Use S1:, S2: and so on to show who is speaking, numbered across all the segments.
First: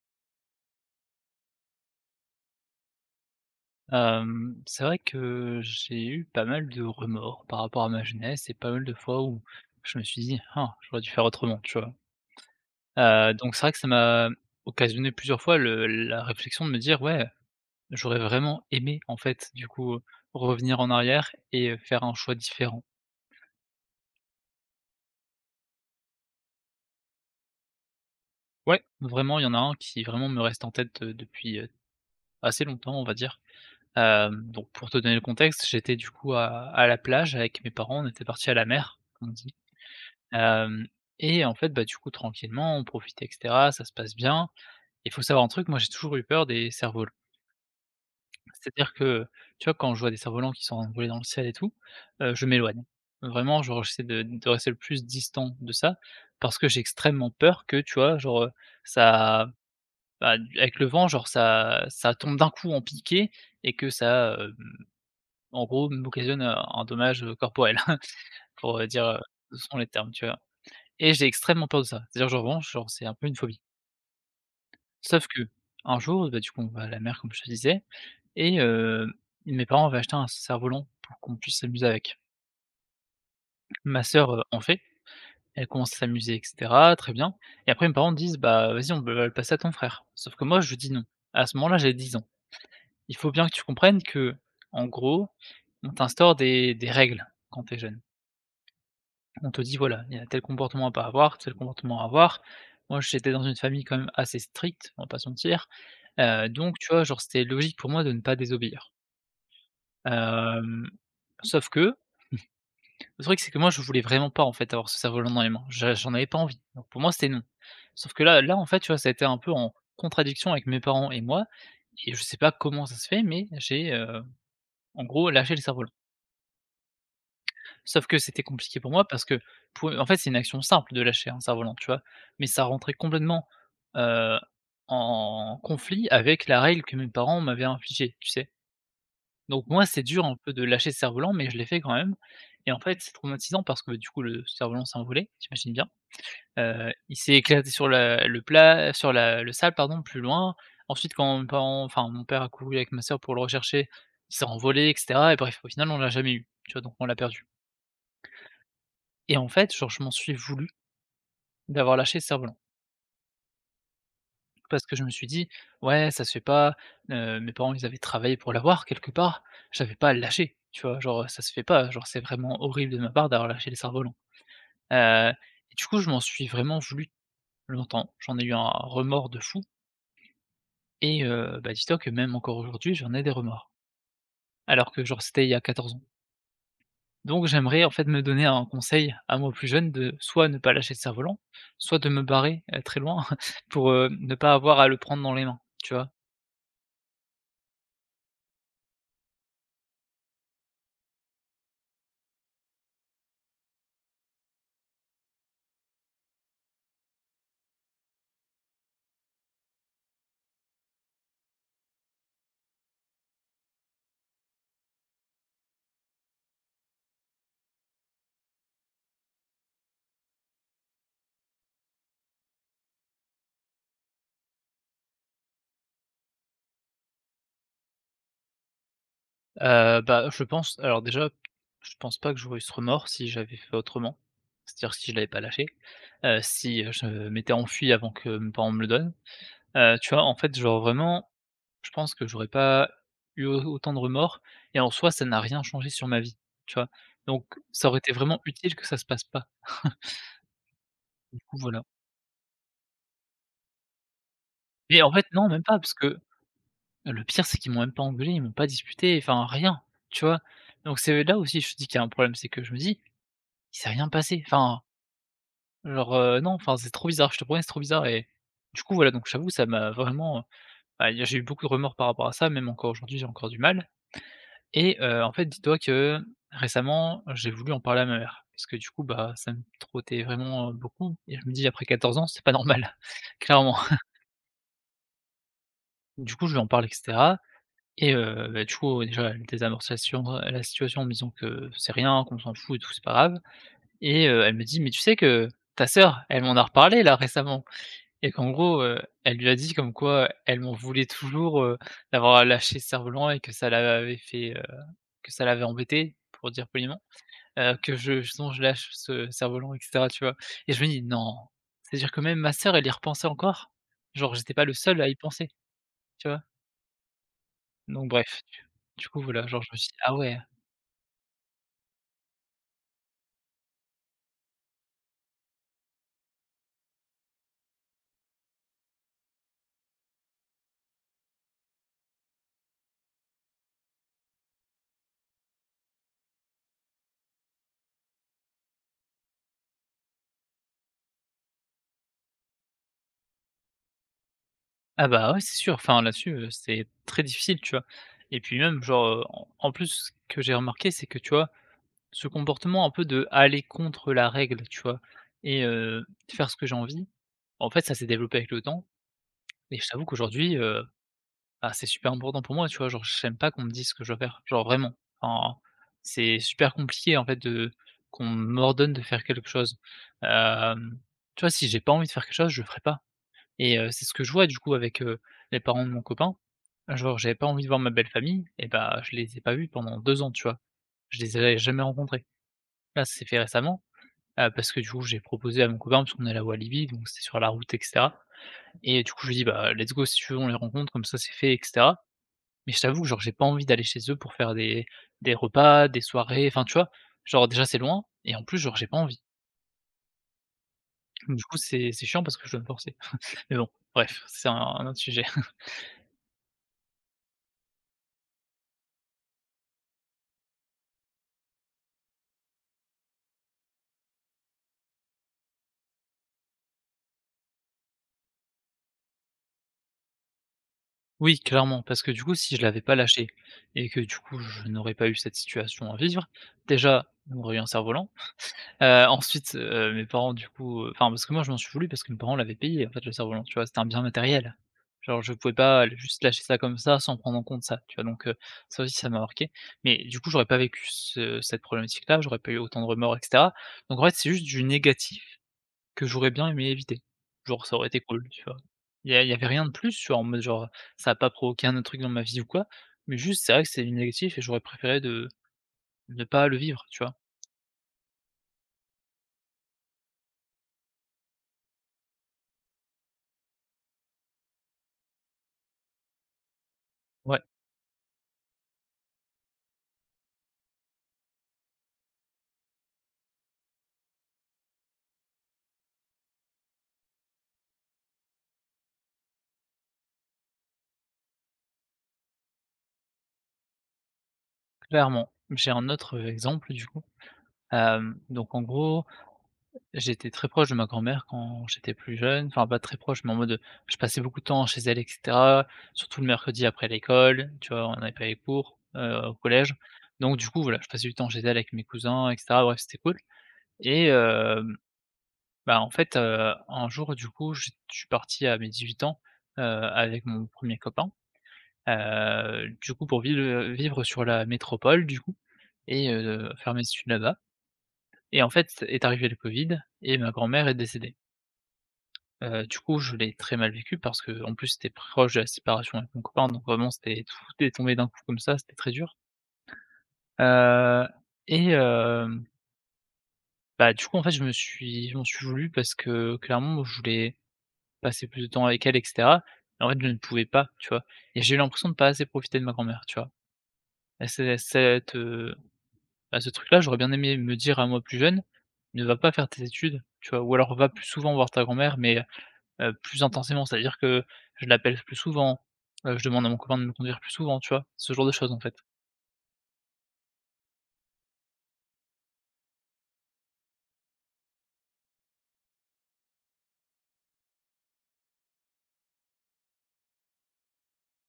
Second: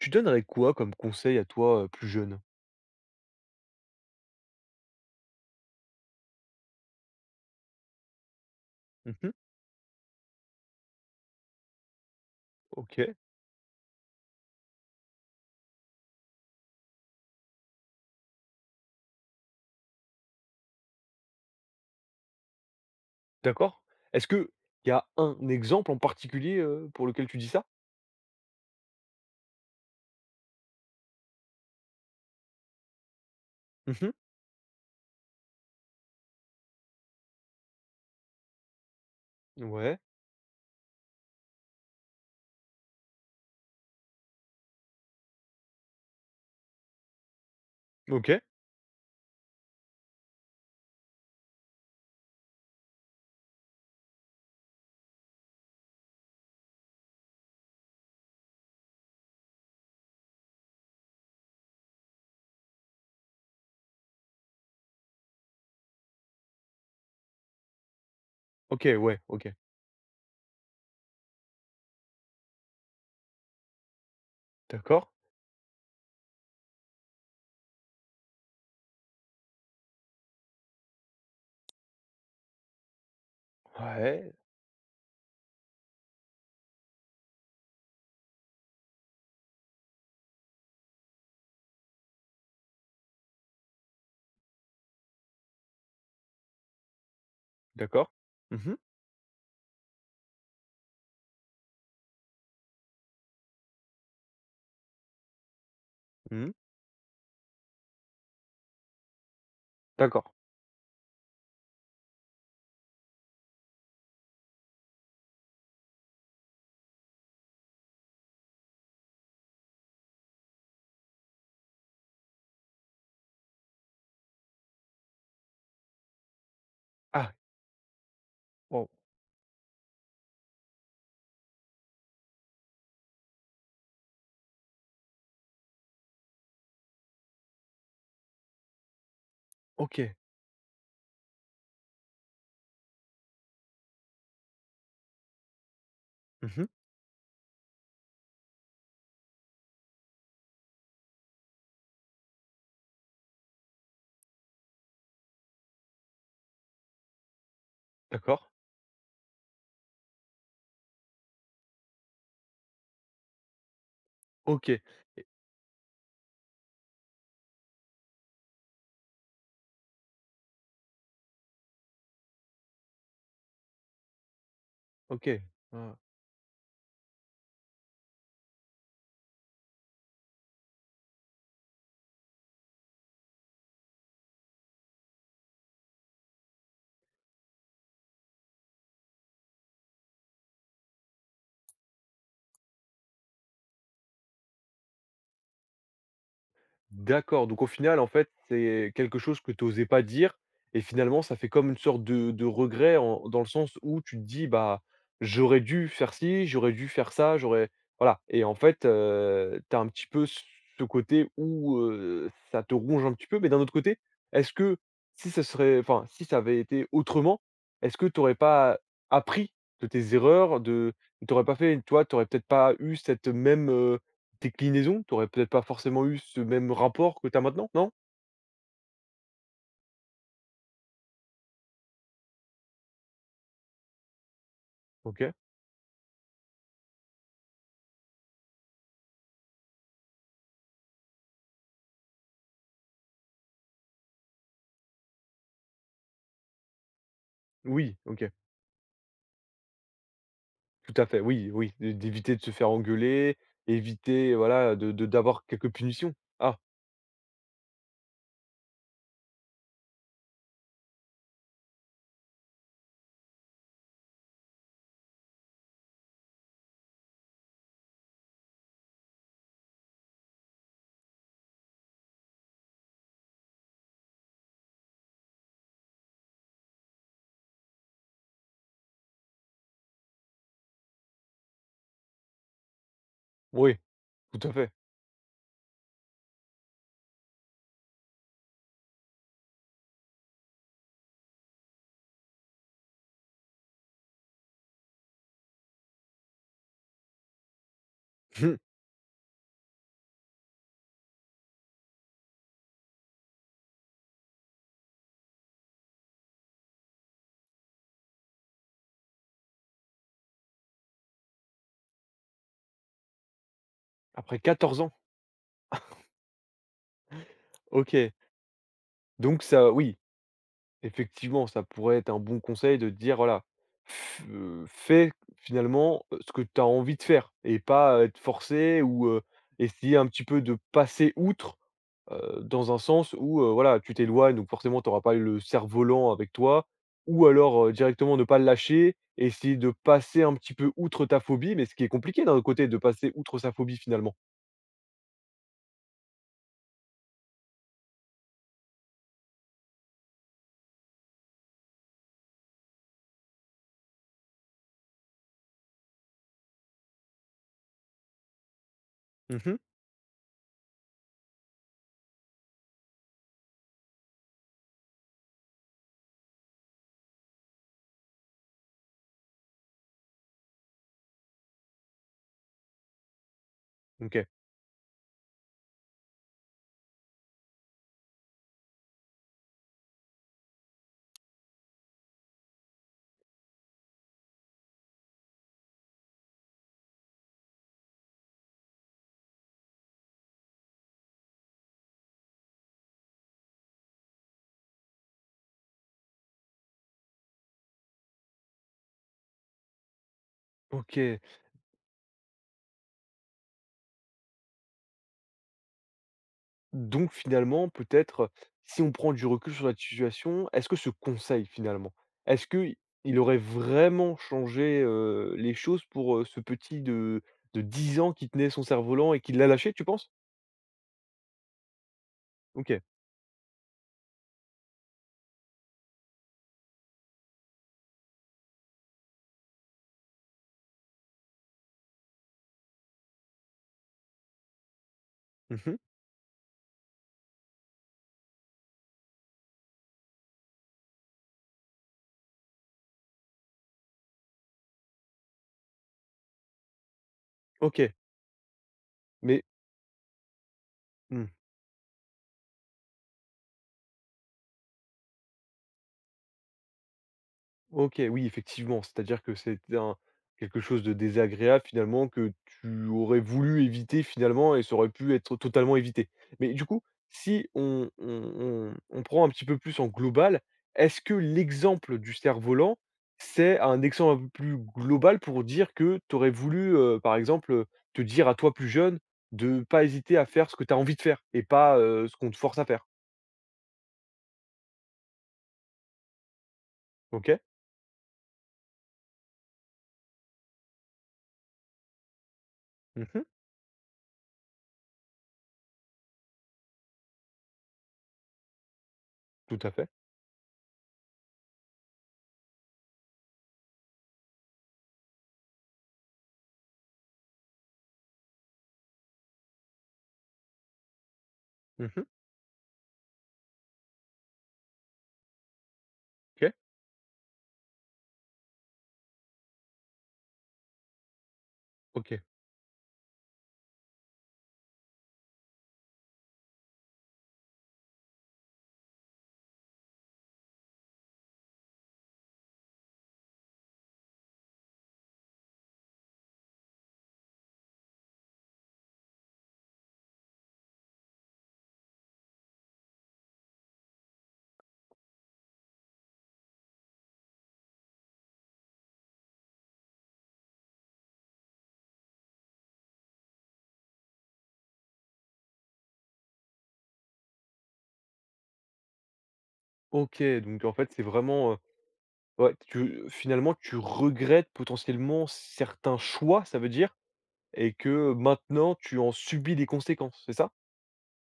S1: Tu donnerais quoi comme conseil à toi, plus jeune?
S2: C'est vrai que j'ai eu pas mal de remords par rapport à ma jeunesse et pas mal de fois
S1: Mmh.
S2: où je me suis dit: «Ah, j'aurais dû faire autrement», tu vois?
S1: OK,
S2: Donc c'est vrai que ça m'a occasionné plusieurs fois le la réflexion de me dire: «Ouais, j'aurais vraiment aimé, en fait, du coup, revenir en arrière et faire un choix différent».
S1: d'accord. Est-ce qu'il y a un exemple en particulier, pour lequel tu dis ça?
S2: Ouais, vraiment, il y en a un qui vraiment me reste en tête, depuis, assez longtemps, on va dire.
S1: Mmh.
S2: Donc pour te donner le contexte, j'étais du coup à la plage avec mes parents, on était partis à la mer, comme on dit.
S1: Ouais.
S2: Hem Et en fait, bah, du coup, tranquillement, on profite et cetera, ça se passe bien. Il faut savoir un truc, moi, j'ai toujours eu peur des cerfs-volants.
S1: OK.
S2: C'est-à-dire que, tu vois, quand je vois des cerfs-volants qui sont envolés dans le ciel et tout, je m'éloigne. Vraiment, genre, j'essaie de rester le plus distant de ça parce que j'ai extrêmement peur que, tu vois, genre, ça bah, avec le vent, genre, ça tombe d'un coup en piqué et que ça, en gros, m'occasionne un dommage, corporel pour,
S1: OK,
S2: dire,
S1: ouais, OK.
S2: selon les termes, tu vois? Et j'ai extrêmement peur de ça. C'est-à-dire, genre, vraiment, genre, c'est un peu une phobie.
S1: D'accord.
S2: Sauf que un jour, bah, du coup, on va à la mer, comme je te disais et mes parents avaient acheté un cerf-volant pour qu'on puisse s'amuser avec. Ma sœur,
S1: Ouais,
S2: en fait, elle commence à s'amuser et cetera, très bien et après mes parents disent: «Bah, vas-y, on va le passer à ton frère». Sauf que moi, je dis: «Non». À ce moment-là, j'ai 10 ans. Il faut bien que tu comprennes que, en gros, on t'instaure des règles quand t'es jeune.
S1: d'accord. Mmh mh.
S2: On te dit voilà, il y a tel comportement à pas avoir, tel comportement à avoir. Moi, j'étais dans une famille quand même assez stricte, on va pas se mentir.
S1: Mmh.
S2: Donc tu vois, genre, c'était logique pour moi de ne pas désobéir.
S1: D'accord.
S2: Hem, Sauf que, le truc, c'est que moi, je voulais vraiment pas, en fait, avoir ce cerf-volant dans les mains. Je j'en avais pas envie. Donc pour moi, c'était non. Sauf que là, en fait, tu vois, ça a été un peu en contradiction avec mes parents et moi et je sais pas comment ça se fait, mais j'ai, en gros, lâché le cerf-volant.
S1: Ah!
S2: Sauf que c'était compliqué
S1: Waouh!
S2: pour moi parce que pou en fait, c'est une action simple de lâcher un cerf-volant, tu vois? Mais ça rentrait complètement, heu, en conflit avec la règle que mes parents m'avaient infligée, tu sais? Donc moi, c'est
S1: OK.
S2: dur un peu de lâcher ce cerf-volant, mais je l'ai fait quand même et en fait, c'est traumatisant parce que, du coup, le cerf-volant s'est envolé, tu bien.
S1: Mmh.
S2: Il s'est éclaté sur la le plat sur la le sable, pardon, plus loin. Ensuite, quand mes parents enfin, mon père a couru avec ma sœur pour le rechercher, il s'est envolé et cetera et bref, au final, on l'a jamais eu, tu vois? Donc on l'a perdu.
S1: D'accord.
S2: Et en fait, genre, je m'en suis voulu d'avoir lâché le Cerf-Volant.
S1: OK
S2: Parce que je me suis
S1: et
S2: dit: «Ouais, ça se fait pas, mes parents, ils avaient travaillé pour l'avoir quelque part, j'avais pas à le lâcher», tu vois? Genre, ça se fait pas, genre, c'est vraiment horrible de ma part d'avoir lâché le Cerf-Volant.
S1: OK.
S2: Heu, et du
S1: Ouais.
S2: coup, je m'en suis vraiment voulu longtemps. J'en ai eu un remords de fou et bah, dis-toi que même encore aujourd'hui, j'en ai des remords. Alors que, genre, c'était il y a 14 ans. Donc j'aimerais en fait me donner un conseil à moi plus jeune de soit ne pas lâcher le cerf-volant, soit de me barrer, très loin pour, ne pas avoir à le prendre dans les mains, tu vois?
S1: D'accord, donc au final, en fait, c'est quelque chose que tu osais pas dire et finalement, ça fait comme une sorte de regret en dans le sens où tu te dis: «Bah, j'aurais dû faire ci, j'aurais dû faire ça, j'aurais» voilà et en fait, tu as un petit peu ce côté où, ça te ronge un petit peu, mais d'un autre côté, est-ce que si ça serait enfin, si ça avait été autrement, est-ce que tu aurais pas appris de tes erreurs, de tu aurais pas fait, toi, tu aurais peut-être pas eu cette même, déclinaison, tu aurais peut-être pas forcément eu ce même rapport que tu as maintenant, non?
S2: Bah, je pense alors déjà, je pense pas que j'aurais eu ce remords si j'avais fait autrement. C'est-à-dire si je l'avais
S1: OK.
S2: pas lâché, si, je m'étais enfui avant que mes parents me le donnent. Tu vois? En fait, genre vraiment, je pense que j'aurais pas eu au autant de remords et en soi, ça n'a rien changé sur ma vie, tu vois? Donc ça
S1: Oui,
S2: aurait été
S1: OK,
S2: vraiment utile que ça se passe pas.
S1: tout à fait,
S2: Du
S1: oui,
S2: coup,
S1: oui,
S2: voilà.
S1: d'éviter de se faire engueuler, éviter, voilà,
S2: Mais
S1: de
S2: en fait,
S1: d'avoir
S2: non, même
S1: quelques
S2: pas, parce
S1: punitions.
S2: que
S1: Ah,
S2: le pire, c'est qu'ils m'ont même pas engueulé, ils m'ont pas disputé, enfin rien, tu vois? Donc c'est là aussi, je te dis qu'il y a un problème, c'est que je me dis: «Il s'est rien passé», enfin, genre, non, enfin, c'est trop bizarre, je te promets, c'est trop bizarre et du coup, voilà, donc j'avoue ça m'a vraiment, bah, j'ai eu beaucoup de remords par rapport à ça, même encore aujourd'hui, j'ai encore du mal et en fait, dis-toi que récemment, j'ai voulu en parler à ma mère parce que du coup, bah, ça me trottait vraiment, beaucoup et je me dis: «Après 14 ans, c'est pas normal»,
S1: oui,
S2: clairement.
S1: tout à fait.
S2: Du coup, je lui en parle etc Et bah, du coup, déjà, elle désamorce la situation en me disant que c'est rien, qu'on s'en fout et tout, c'est pas grave et elle me dit: «Mais tu sais que ta sœur, elle m'en a reparlé là récemment et qu'en
S1: Mmh,
S2: gros, elle lui a dit comme quoi elle m'en voulait toujours, d'avoir lâché Cerf-Volant et que ça l'avait fait, que ça l'avait embêté pour dire poliment, que je justement je lâche ce Cerf-Volant et cetera, tu vois? Et je me dis: «Non, c'est-à-dire que même ma sœur, elle y repensait encore? Genre
S1: après
S2: j'étais pas le
S1: 14 ans.
S2: seul à y penser», tu vois? Donc
S1: OK.
S2: bref, du coup
S1: Donc
S2: voilà, genre je
S1: ça
S2: me suis
S1: oui,
S2: dit: «Ah ouais».
S1: effectivement, ça pourrait être un bon conseil de te dire, voilà, f fais finalement, ce que tu as envie de faire et pas, être forcé ou, essayer un petit peu de passer outre. Dans un sens où, voilà, tu t'éloignes, donc forcément tu auras pas eu le cerf-volant avec toi ou alors, directement ne pas le lâcher, essayer de passer un petit peu outre ta phobie, mais ce qui est compliqué d'un autre côté de passer outre sa phobie finalement.
S2: Ah bah, ouais, c'est sûr, enfin là-dessus, c'est très difficile, tu vois? Et puis même genre, en plus, ce que j'ai remarqué, c'est que, tu vois, ce comportement un peu de aller contre la règle, tu vois? Et faire ce que j'ai envie, en fait, ça s'est développé avec le temps
S1: Mmh.
S2: et je t'avoue qu'aujourd'hui, bah, c'est super important pour moi, tu vois? Genre, j'aime pas qu'on me dise ce que je dois faire, genre vraiment. Enfin, c'est super compliqué, en fait, de qu'on m'ordonne de faire quelque chose. Hem, Tu vois, si j'ai pas envie de faire quelque chose, je le ferai pas. Et c'est ce que
S1: OK.
S2: je vois du coup avec, les parents de mon copain. Genre j'avais pas envie de voir ma belle famille et bah, je les ai pas vus pendant 2 ans, tu vois? Je les avais jamais rencontrés. Là, ça s'est fait récemment, parce que du coup, j'ai proposé à mon copain parce qu'on est à Walibi, donc c'était sur la route et cetera et du coup, je lui ai dit: «Bah, let's go, si tu veux, on les rencontre, comme ça c'est fait et cetera». Mais je t'avoue que genre j'ai pas envie d'aller chez eux pour faire des repas, des soirées, enfin tu vois? Genre déjà c'est loin et en plus genre j'ai pas envie.
S1: OK.
S2: Du coup c'est chiant parce que je dois me forcer. Mais bon, bref, c'est un autre sujet.
S1: Donc finalement peut-être si on prend du recul sur la situation, est-ce que ce conseil finalement, est-ce que i- il aurait vraiment changé, les choses pour, ce petit de 10 ans qui tenait son cerf-volant et qui l'a lâché, tu penses?
S2: Oui, clairement, parce que du coup, si je l'avais
S1: OK.
S2: pas lâché et que du coup, je n'aurais pas eu cette situation à vivre, déjà, on aurait eu un cerf-volant. Ensuite, mes parents du coup, enfin parce que moi, je m'en suis voulu parce que mes parents l'avaient payé en fait le cerf-volant, tu vois? C'était un bien matériel. Genre je pouvais
S1: Mmh.
S2: pas juste lâcher ça comme ça sans prendre en compte ça, tu vois? Donc ça aussi, ça m'a marqué. Mais du coup, j'aurais pas vécu ce cette problématique-là, j'aurais pas eu autant de remords et cetera. Donc en fait, c'est juste du négatif que j'aurais bien aimé éviter. Genre ça aurait
S1: OK,
S2: été cool, tu vois? Il y
S1: mais
S2: avait rien de plus, tu vois? En mode genre, ça a
S1: mmh.
S2: pas provoqué un autre truc dans ma vie ou quoi, mais juste c'est vrai que c'est du négatif et j'aurais préféré de ne pas le vivre, tu vois?
S1: OK, oui, effectivement, c'est-à-dire que c'était un quelque chose de désagréable finalement que tu aurais voulu éviter finalement et ça aurait pu être totalement évité. Mais du coup,
S2: Ouais,
S1: si on prend un petit peu plus en global, est-ce que l'exemple du cerf-volant, c'est un exemple un peu plus global pour dire que tu aurais voulu, par exemple, te dire à toi plus jeune de pas hésiter à faire ce que tu as envie de faire et pas, ce qu'on te force à faire?
S2: clairement. J'ai un autre, exemple du coup.
S1: OK.
S2: Donc en gros, j'étais très proche de ma grand-mère quand j'étais plus jeune, enfin pas très proche,
S1: Mmh.
S2: mais en mode, je passais beaucoup de temps chez elle et cetera, surtout le mercredi après l'école, tu vois? On avait pas les cours, au
S1: Tout à
S2: collège,
S1: fait.
S2: donc du coup voilà, je passais du temps chez elle avec mes cousins et cetera, bref, c'était cool et hem un jour, du coup, je suis parti à mes 18 ans, avec mon premier copain,
S1: Mmh.
S2: du coup, pour vivre, vivre sur la métropole, du coup et
S1: OK.
S2: faire mes études là-bas et en fait, est arrivé le covid et ma grand-mère est décédée.
S1: OK.
S2: Du coup, je l'ai très mal vécu parce que en plus, c'était proche de la séparation avec mon copain, donc vraiment, c'était tout est tombé d'un coup comme ça, c'était très dur, heu et hem, du coup, en fait, je m'en suis voulu parce que clairement, je voulais passer plus de temps avec elle et cetera et en fait, je ne pouvais pas, tu vois? Et j'ai eu l'impression de pas assez profiter de ma grand-mère, tu vois? Et c'est cette, heu, Ce truc-là, j'aurais bien aimé me dire à moi plus jeune: «Ne va pas faire tes études», tu vois? Ou alors: «Va plus souvent voir ta grand-mère» mais, plus intensément. C'est-à-dire que je l'appelle plus souvent, je demande à mon copain de me conduire plus souvent, tu vois? Ce genre de choses, en fait.
S1: OK, donc en fait, c'est vraiment, ouais, tu finalement, tu regrettes potentiellement certains choix, ça veut dire? Et que maintenant, tu en subis les conséquences, c'est ça?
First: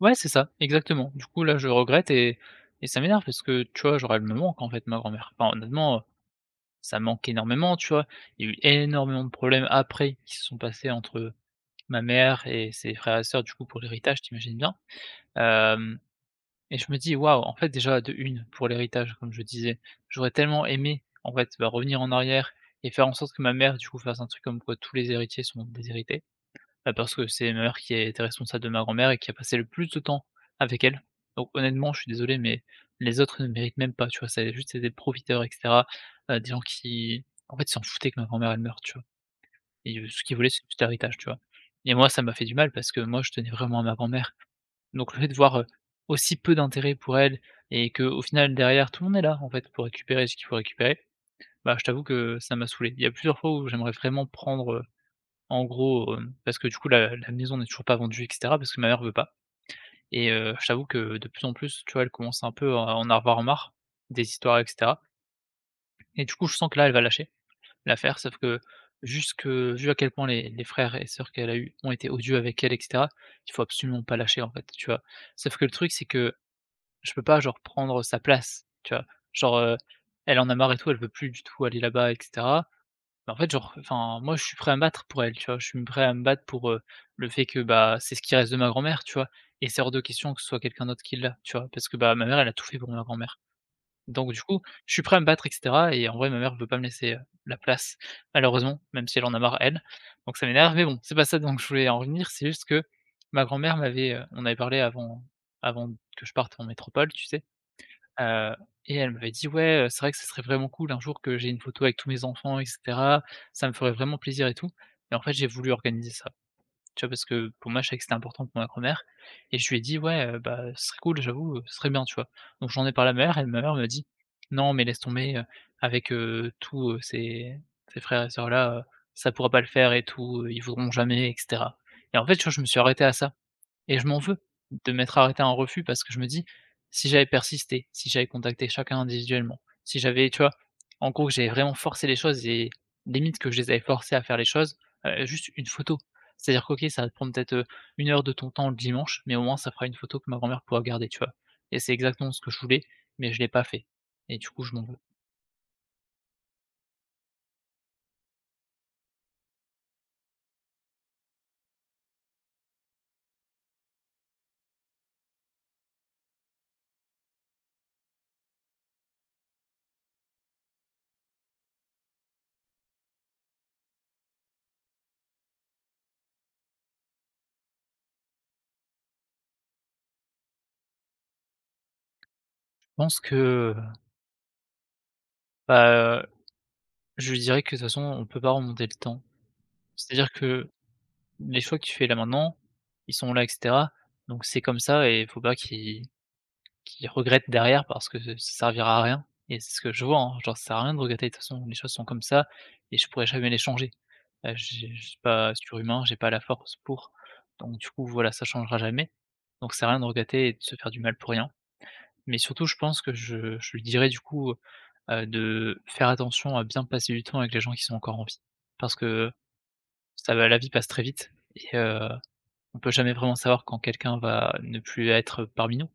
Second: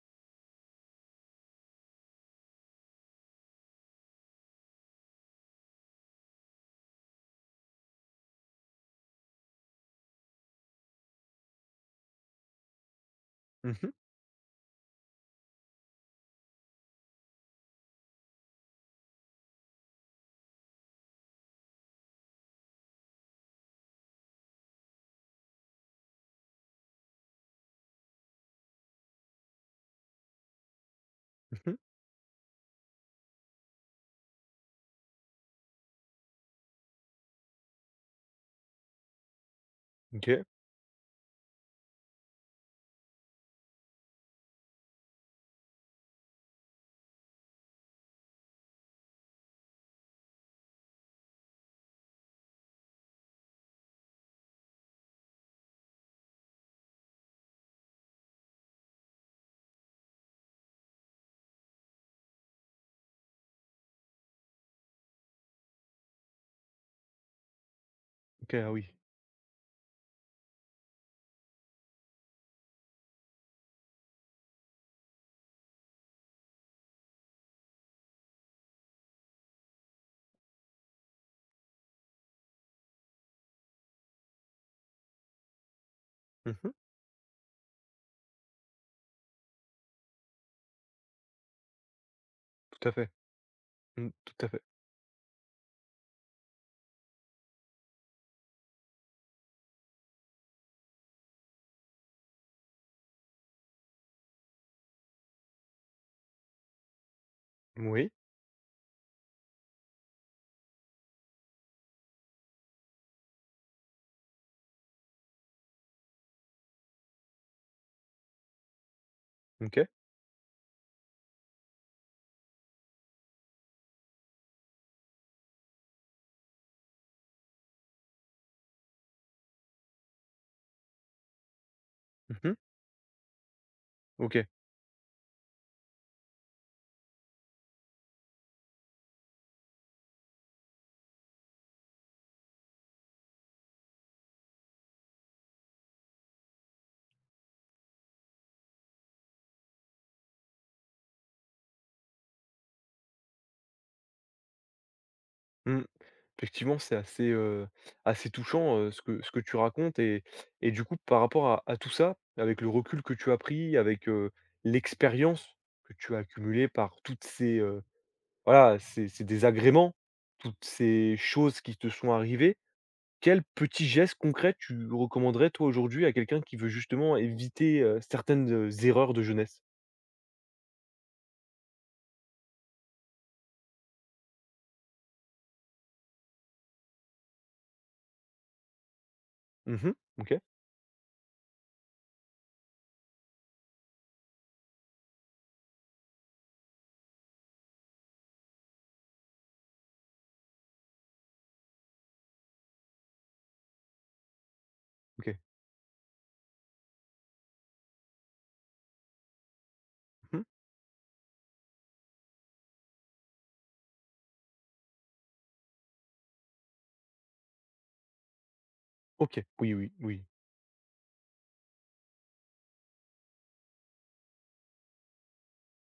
S2: Ouais, c'est ça, exactement. Du coup, là, je regrette et ça m'énerve parce que, tu vois, j'aurais le me manque, en fait, ma grand-mère. Enfin, honnêtement, ça manque énormément, tu vois? Il y a eu énormément de problèmes après qui se sont passés entre ma mère et ses frères et sœurs, du coup,
S1: Mhm,
S2: pour
S1: mhm.
S2: l'héritage, t'imagines bien? Hem Et je me dis: «Waouh!» En fait, déjà, de une pour l'héritage, comme je disais, j'aurais tellement aimé, en fait, bah, revenir en arrière et faire en sorte que ma mère, du coup, fasse un truc comme quoi tous les héritiers sont déshérités. Bah, parce que c'est ma mère qui était responsable de ma grand-mère et qui a passé le plus de temps avec elle. Donc honnêtement, je suis désolé, mais les autres ne méritent même pas, tu vois? C'est juste, c'est des profiteurs et cetera, des gens qui en fait, ils s'en foutaient que ma grand-mère, elle meure, tu vois? Et ce qu'ils
S1: OK.
S2: voulaient, c'est juste l'héritage, tu vois? Et moi, ça m'a fait du mal parce que moi, je tenais vraiment à ma grand-mère. Donc le fait de voir, aussi peu d'intérêt pour elle et que, au final, derrière, tout le monde est là, en fait, pour récupérer ce qu'il faut récupérer, bah, je t'avoue que ça m'a saoulé. Il y a plusieurs fois où j'aimerais vraiment prendre, en gros, parce que du coup la maison n'est toujours pas vendue et cetera, parce que ma mère veut pas et je t'avoue que de plus en plus, tu vois, elle commence un peu à en avoir marre des histoires et cetera et du coup, je sens que là, elle va lâcher l'affaire, sauf
S1: OK,
S2: que
S1: ah oui.
S2: jusque vu à quel point les frères et sœurs qu'elle a eu ont été odieux avec elle et cetera, il faut absolument pas lâcher, en fait, tu vois? Sauf que le truc, c'est que je peux pas, genre, prendre sa place, tu vois? Genre, heu, Elle en a marre et tout, elle veut plus du tout aller là-bas etc. Bah, en fait, genre, enfin, moi, je suis prêt à me battre pour elle, tu vois? Je suis prêt à me battre pour,
S1: Mhm.
S2: le fait que, bah, c'est ce qui reste de ma grand-mère, tu vois? Et c'est hors de question que ce soit quelqu'un d'autre qui l'a, tu vois? Parce que, bah, ma mère, elle a tout fait
S1: Tout
S2: pour
S1: à
S2: ma
S1: fait.
S2: grand-mère.
S1: Mmh,
S2: Donc du
S1: tout à
S2: coup,
S1: fait.
S2: je suis prêt à me battre et cetera et en vrai, ma mère ne veut pas me laisser, la place, malheureusement, même si elle en a marre, elle. Donc ça m'énerve, mais bon, c'est pas ça donc je voulais en revenir, c'est juste que ma grand-mère m'avait, on avait parlé avant avant que je parte en métropole, tu sais?
S1: Oui.
S2: Heu et elle m'avait dit: «Ouais, c'est vrai que ce serait vraiment cool un jour que j'ai une photo avec tous mes enfants et cetera, ça me ferait vraiment plaisir et tout» et en fait, j'ai voulu organiser ça, tu vois? Parce que pour moi, je savais que c'était important pour ma grand-mère et je lui ai
S1: OK.
S2: dit: «Ouais, bah, ce serait cool, j'avoue, ce serait bien», tu vois? Donc j'en ai parlé à ma mère et ma mère me dit: «Non, mais laisse tomber, avec, tous, ces frères et sœurs là, ça pourra pas le faire et tout, ils voudront jamais et cetera» et en fait, tu vois,
S1: Mhm.
S2: je me suis arrêté à ça. Et je m'en veux
S1: OK.
S2: de m'être arrêté à un refus parce que je me dis: «Si j'avais persisté, si j'avais contacté chacun individuellement, si j'avais» tu vois? En gros, que j'avais vraiment forcé les choses et limite que je les avais forcés à faire les choses, juste une photo. C'est-à-dire que OK, ça va te prendre peut-être, 1 heure de ton temps le dimanche, mais au moins ça fera une photo que ma grand-mère pourra garder, tu vois? Et c'est exactement ce que je voulais, mais je l'ai pas fait et du coup, je m'en veux.
S1: Mmh. Effectivement, c'est assez, assez touchant, ce que tu racontes et du coup, par rapport à tout ça, avec le recul que tu as pris, avec, l'expérience que tu as accumulée par toutes ces, voilà, ces désagréments, toutes ces choses qui te sont arrivées, quel petit geste concret tu recommanderais, toi, aujourd'hui, à quelqu'un qui veut justement éviter, certaines, erreurs de jeunesse?
S2: Je pense que, bah, je dirais que de toute façon, on peut pas remonter le temps.
S1: Mmh.
S2: C'est-à-dire
S1: OK,
S2: que les choix que tu fais là maintenant, ils sont là et cetera, donc c'est comme ça et il faut pas qu'ils regrettent derrière parce que ça servira à rien et c'est ce que je vois, hein, genre ça sert à rien de regretter de toute façon, les choses sont comme ça et je pourrais jamais les changer. J'ai Je suis
S1: OK.
S2: pas surhumain, j'ai pas la force pour, donc du coup voilà, ça changera jamais, donc ça sert à rien de
S1: Mmh.
S2: regretter et de se faire du mal pour rien, mais surtout je pense que je lui dirais du coup, de faire attention à bien passer du temps avec les gens qui sont encore en vie parce que
S1: OK. Oui, oui, oui.
S2: ça va la vie passe très vite et on peut jamais vraiment savoir quand quelqu'un va ne plus être parmi nous.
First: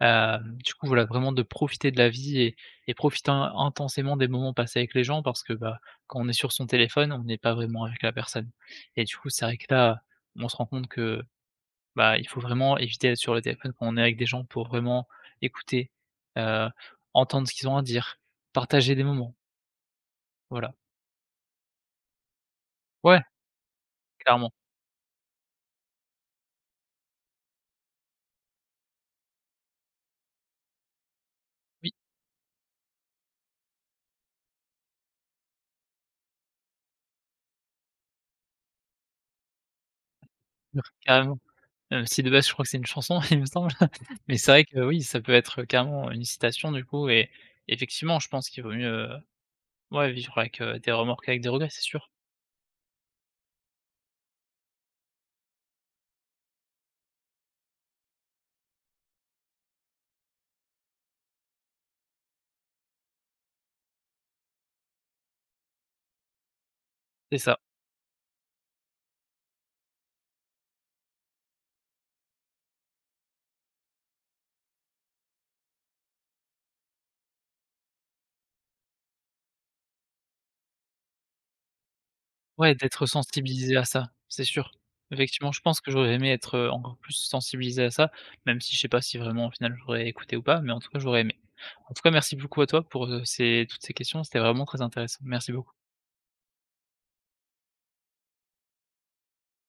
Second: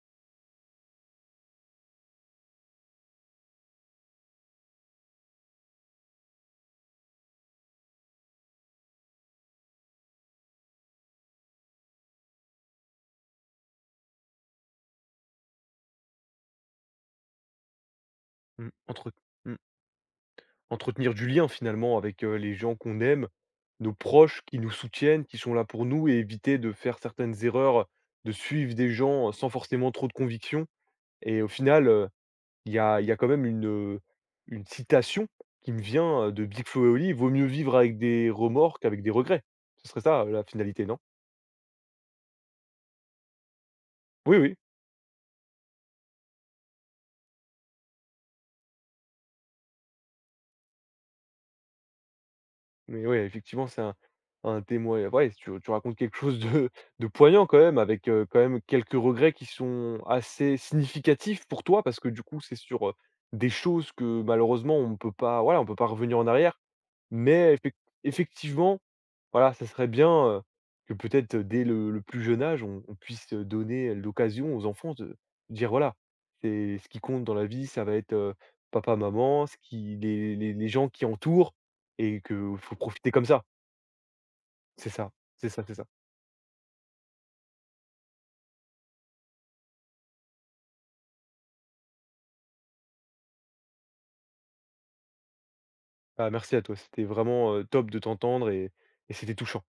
S2: Du coup, voilà, vraiment de profiter de la vie et profiter in intensément des moments passés avec les gens parce que, bah, quand on est sur son téléphone, on n'est pas vraiment avec la personne et du coup, c'est vrai que là, on se rend compte que, bah, il faut vraiment éviter d'être sur le téléphone quand on est avec des gens pour vraiment écouter, heu, entendre ce qu'ils ont à dire,
S1: Mmh.
S2: partager des
S1: Entre
S2: moments, voilà.
S1: entretenir du lien finalement avec, les gens qu'on
S2: Ouais,
S1: aime, nos proches
S2: clairement.
S1: qui nous soutiennent, qui sont là pour nous et éviter de faire certaines erreurs, de suivre des gens, sans forcément trop de conviction et au final,
S2: Oui,
S1: il y a quand même une citation qui me vient, de Big Flo et Oli: «Vaut mieux vivre avec des remords qu'avec des regrets». Ce serait ça, la finalité, non?
S2: carrément. Même si de base, je crois que c'est une chanson, il me semble.
S1: Oui,
S2: Mais c'est
S1: oui.
S2: vrai que oui, ça peut être carrément une citation du coup et effectivement, je pense qu'il vaut mieux, ouais, vivre avec, des remords qu'avec des regrets, c'est sûr.
S1: Mais ouais, effectivement, c'est un témoin ouais, tu racontes quelque chose de de poignant quand même avec, quand même quelques regrets qui sont assez significatifs pour toi parce que du coup, c'est sur, des choses que malheureusement on ne peut pas voilà, on peut pas revenir en arrière.
S2: C'est
S1: Mais
S2: ça.
S1: effectivement voilà, ça serait bien, heu, que peut-être, dès le plus jeune âge, on puisse, donner l'occasion aux enfants de dire: «Voilà, c'est ce qui compte dans la vie, ça va être, papa, maman, ce qui les gens qui entourent et que
S2: Ouais,
S1: faut
S2: d'être
S1: profiter comme ça».
S2: sensibilisé à ça, c'est sûr.
S1: C'est ça,
S2: Effectivement, je
S1: c'est
S2: pense
S1: ça.
S2: que j'aurais aimé être, encore plus sensibilisé à ça, même si je sais pas si vraiment au final j'aurais écouté ou pas, mais en tout cas j'aurais aimé. En tout cas, merci beaucoup à toi pour, ces toutes ces questions, c'était vraiment très intéressant. Merci beaucoup.
S1: Bah, merci à toi, c'était vraiment, top de t'entendre et c'était touchant.